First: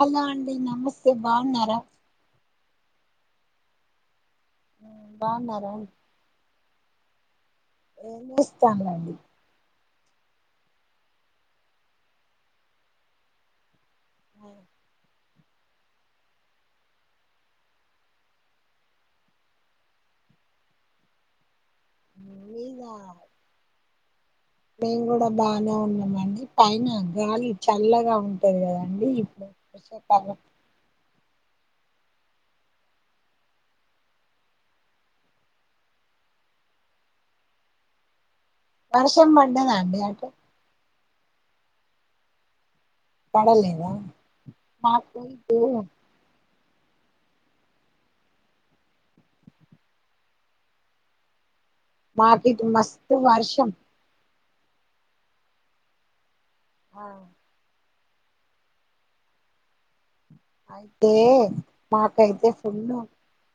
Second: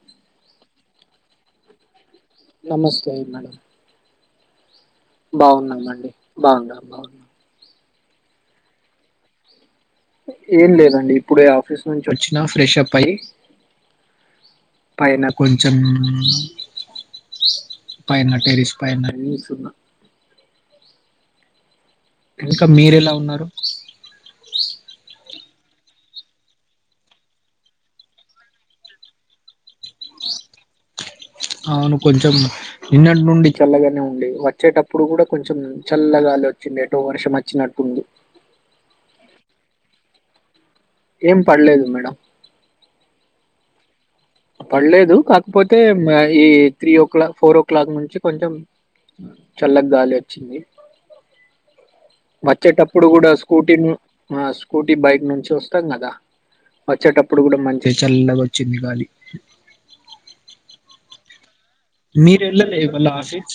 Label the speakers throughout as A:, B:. A: Hello అండి నమస్తే బాగున్నారా
B: నమస్తే మేడం
A: బాగున్నారా
B: బాగున్నామ అండి బాగున్నాం అ
A: ఏం చేస్తన్నారు
B: ఏం లేదండి ఇప్పుడ ఆఫీస్ నుంచి వచ్చినా ఫ్రెషప్ అయి
A: అ
B: పైన కొంచెం పైన టెరిస్ పైనన్నా ఇంకా
A: మీద
B: మీర ఎలా ఉన్నారు
A: మేము కూడా బాగా ఉన్నామ అండి పైన గాలి చల్లగా ఉంటది కదండి ఇప్పుడు కషకాల
B: అవును కొంచెం నిన్నటి నుండి చల్లగానే ఉండి వచ్చేటప్పుడు కూడా కొంచెం చల్లగాలి వచ్చింది ఎటో వర్షం వచ్చినట్టుంది
A: వర్షం పడలేదా అండి
B: ఏం పడలేదు మేడం
A: పడలేదా
B: పడలేదు
A: మాకు ఇటు
B: కాకపోతే ఈ three o'clock four o'clock నుంచి కొంచెం చల్లకు దలి వచ్చింది
A: మాకు ఇటు
B: వచ్చేటప్పుడు
A: మస్తు
B: కూడా
A: వర్షం
B: స్కూటీ ను మా స్కూటీ బైక్ నుంచి వస్తాం కదా
A: ఆ
B: వచ్చేటప్పుడు కూడా మంచి అతే చల్లగా వచ్చింది గాలి
A: తే
B: మీరు వెళ్ళ లే ఇవల్ ఆఫీస్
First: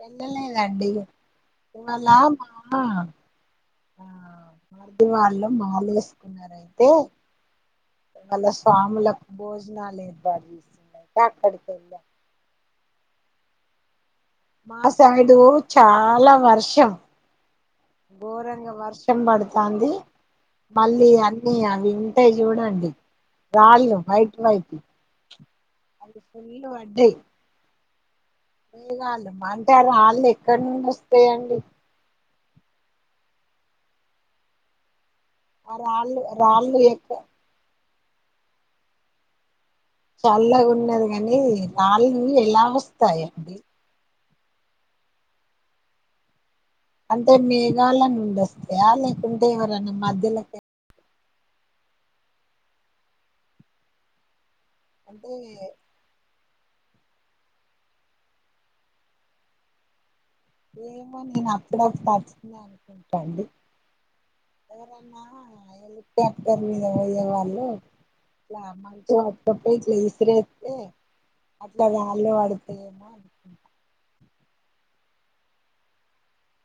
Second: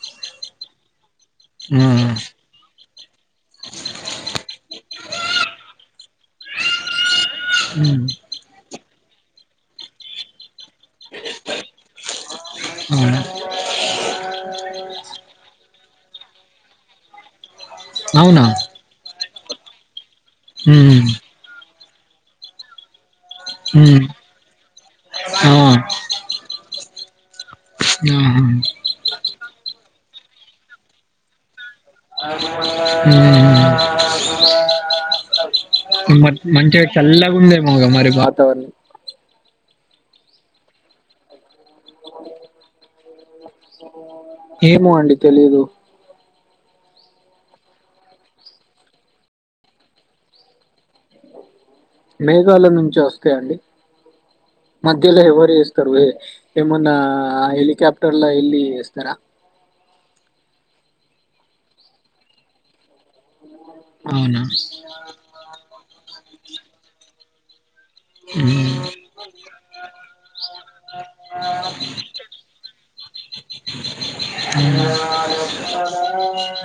A: వెళ్లలేదు దండి
B: ఉమ్,
A: ఇలా మా వాళ్ళం మాలేస్ సరైయితే మళ్ళ స్వాములకు భోజనాలు లేదు బాజ [inaudible]
B: హ్మ్
A: మాసైడు చాలా వర్షం
B: అవునా
A: గోరంగా వర్షం పడుతు తాంది
B: ఉమ్,
A: మళ్ళీ అన్ని అవి ఉంటాయి చూడండి రాళ్లు
B: ఉమ్,
A: వైట్ వైట్
B: ఆ, ఆహా,
A: అది మీద పడ్లాయ్
B: ఉమ్.
A: అంటే ఆ రాళ్ళ ఎక్కడి నుండి వస్తాయండి
B: హ
A: ఆ రాళ్ళు
B: మ
A: రాళ్ళు
B: మంచిగా
A: ఎక్క
B: చల్ గు ఉంద మగ మరి వాతావరణం
A: చల్లగ ఉన్నది గనీ రాళ్ళు ఎలా వస్తాయే
B: ఓ ఏమో అండి తెలిదు
A: అంటే మేఘాల నుండొస్తాయా లేకుంటే ఎవరన్నా మధ్యలోకె
B: మేఘాల నుంచే వస్తాయండి మధ్యలో
A: అంటే
B: ఎవరు ఎస్తరుయే ఏమన్నా ఆహ్ హెలికాప్టర్లో ఎళ్ళి ఎస్తర
A: ఏమో నేను అప్పుడ పర్చిందా అనుకుంటాండి
B: అవునా
A: ఎవరన్నా ఎళ్ళి కాప్టర్లు మీద పోయేవాళ్ళు ఇట్లా
B: ఉమ్.
A: మంచిగ ఓ పొట్టి ఇట్లా ఇసిరేస్తే అట్లా రాళ్ళు వడతాయ్ ఏమో.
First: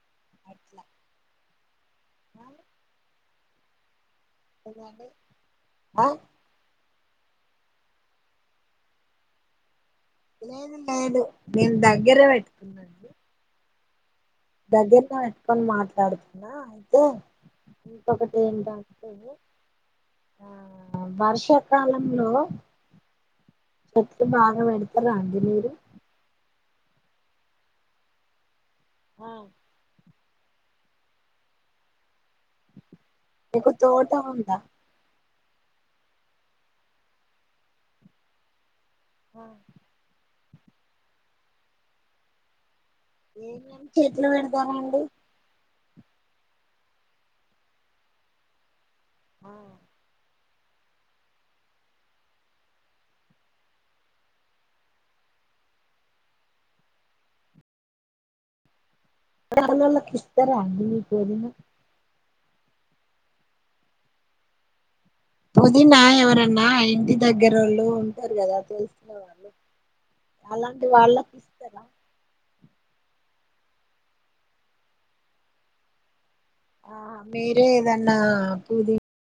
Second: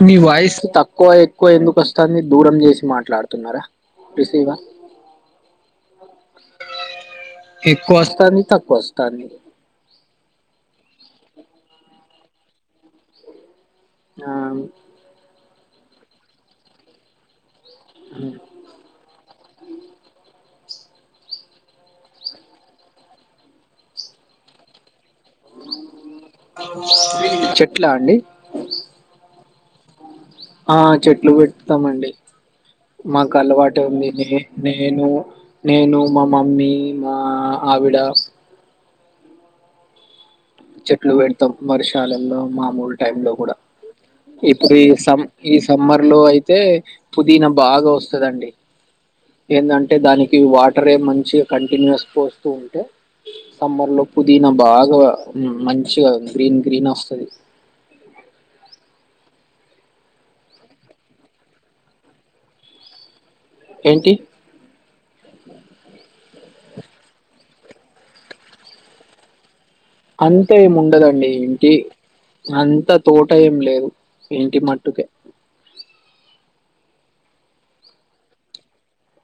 B: మీ వాయిస్
A: అట్లా
B: తక్కువయ్ కొ ఎందుకస్ తంది దూరం జేసి మాట్లాడ తున్నార
A: అహ్
B: ఎక్కువస్తంది తక్కువస్తంది.
A: లేదు లేదు నేన్ దగ్గరే బెట్టుకున్నాను
B: ఆ
A: దగ్గిర్మోయ్ త్తం మాట్లాడుతున్నా అయితే ఇంకొకటి ఏంటి అంటే ఆ వర్షాకాలంలో చెట్లు బాగ పెడ్ రాంజినేలు
B: చెట్లా అండి
A: ఆహ్
B: ఆహ్ చెట్లు వెడ్తమండి
A: మీకు
B: మాకలవాటే ఉంది
A: తోట
B: నే
A: ఉందా
B: నేను నేను మా మమ్మీ మా ఆహ్ ఆవిడ
A: అహ్
B: చెట్లు వెడ్తం వర్షాలలో మామూల్ టైం లో గూడ
A: ఏమేమి చెట్లు
B: ఇప్పుడి ఈ
A: పెడతారండి
B: సమ్ ఇస్ సమ్మర్ లో అయితే పుదీనా బాగా వస్తదండి. ఏందంటే దాని ఈ వాటరే మంచిగా కంటిన్యూస్ పోస్తూ ఉంటే సమ్మర్ లో పుదీనా బాగా మంచిగా గ్రీన్ గ్రీన్ వస్తది
A: క ఇస్తరా అండి పుదీన
B: ఏంటి
A: పుదీనా ఎవరన్నా ఇంద దగ్గ దగ్గర వాళ్ళు ఉంటారు కదా తెలిసిన వాళ్ళు
B: అంతే
A: అలాంటి
B: ఏముండదండి
A: వాళ్ళకి
B: ఇంటి
A: ఇస్తారా
B: అంతా తోట ఏం లేదు ఇంటి మట్టుకే
A: ఆ మీరేదన్న పూది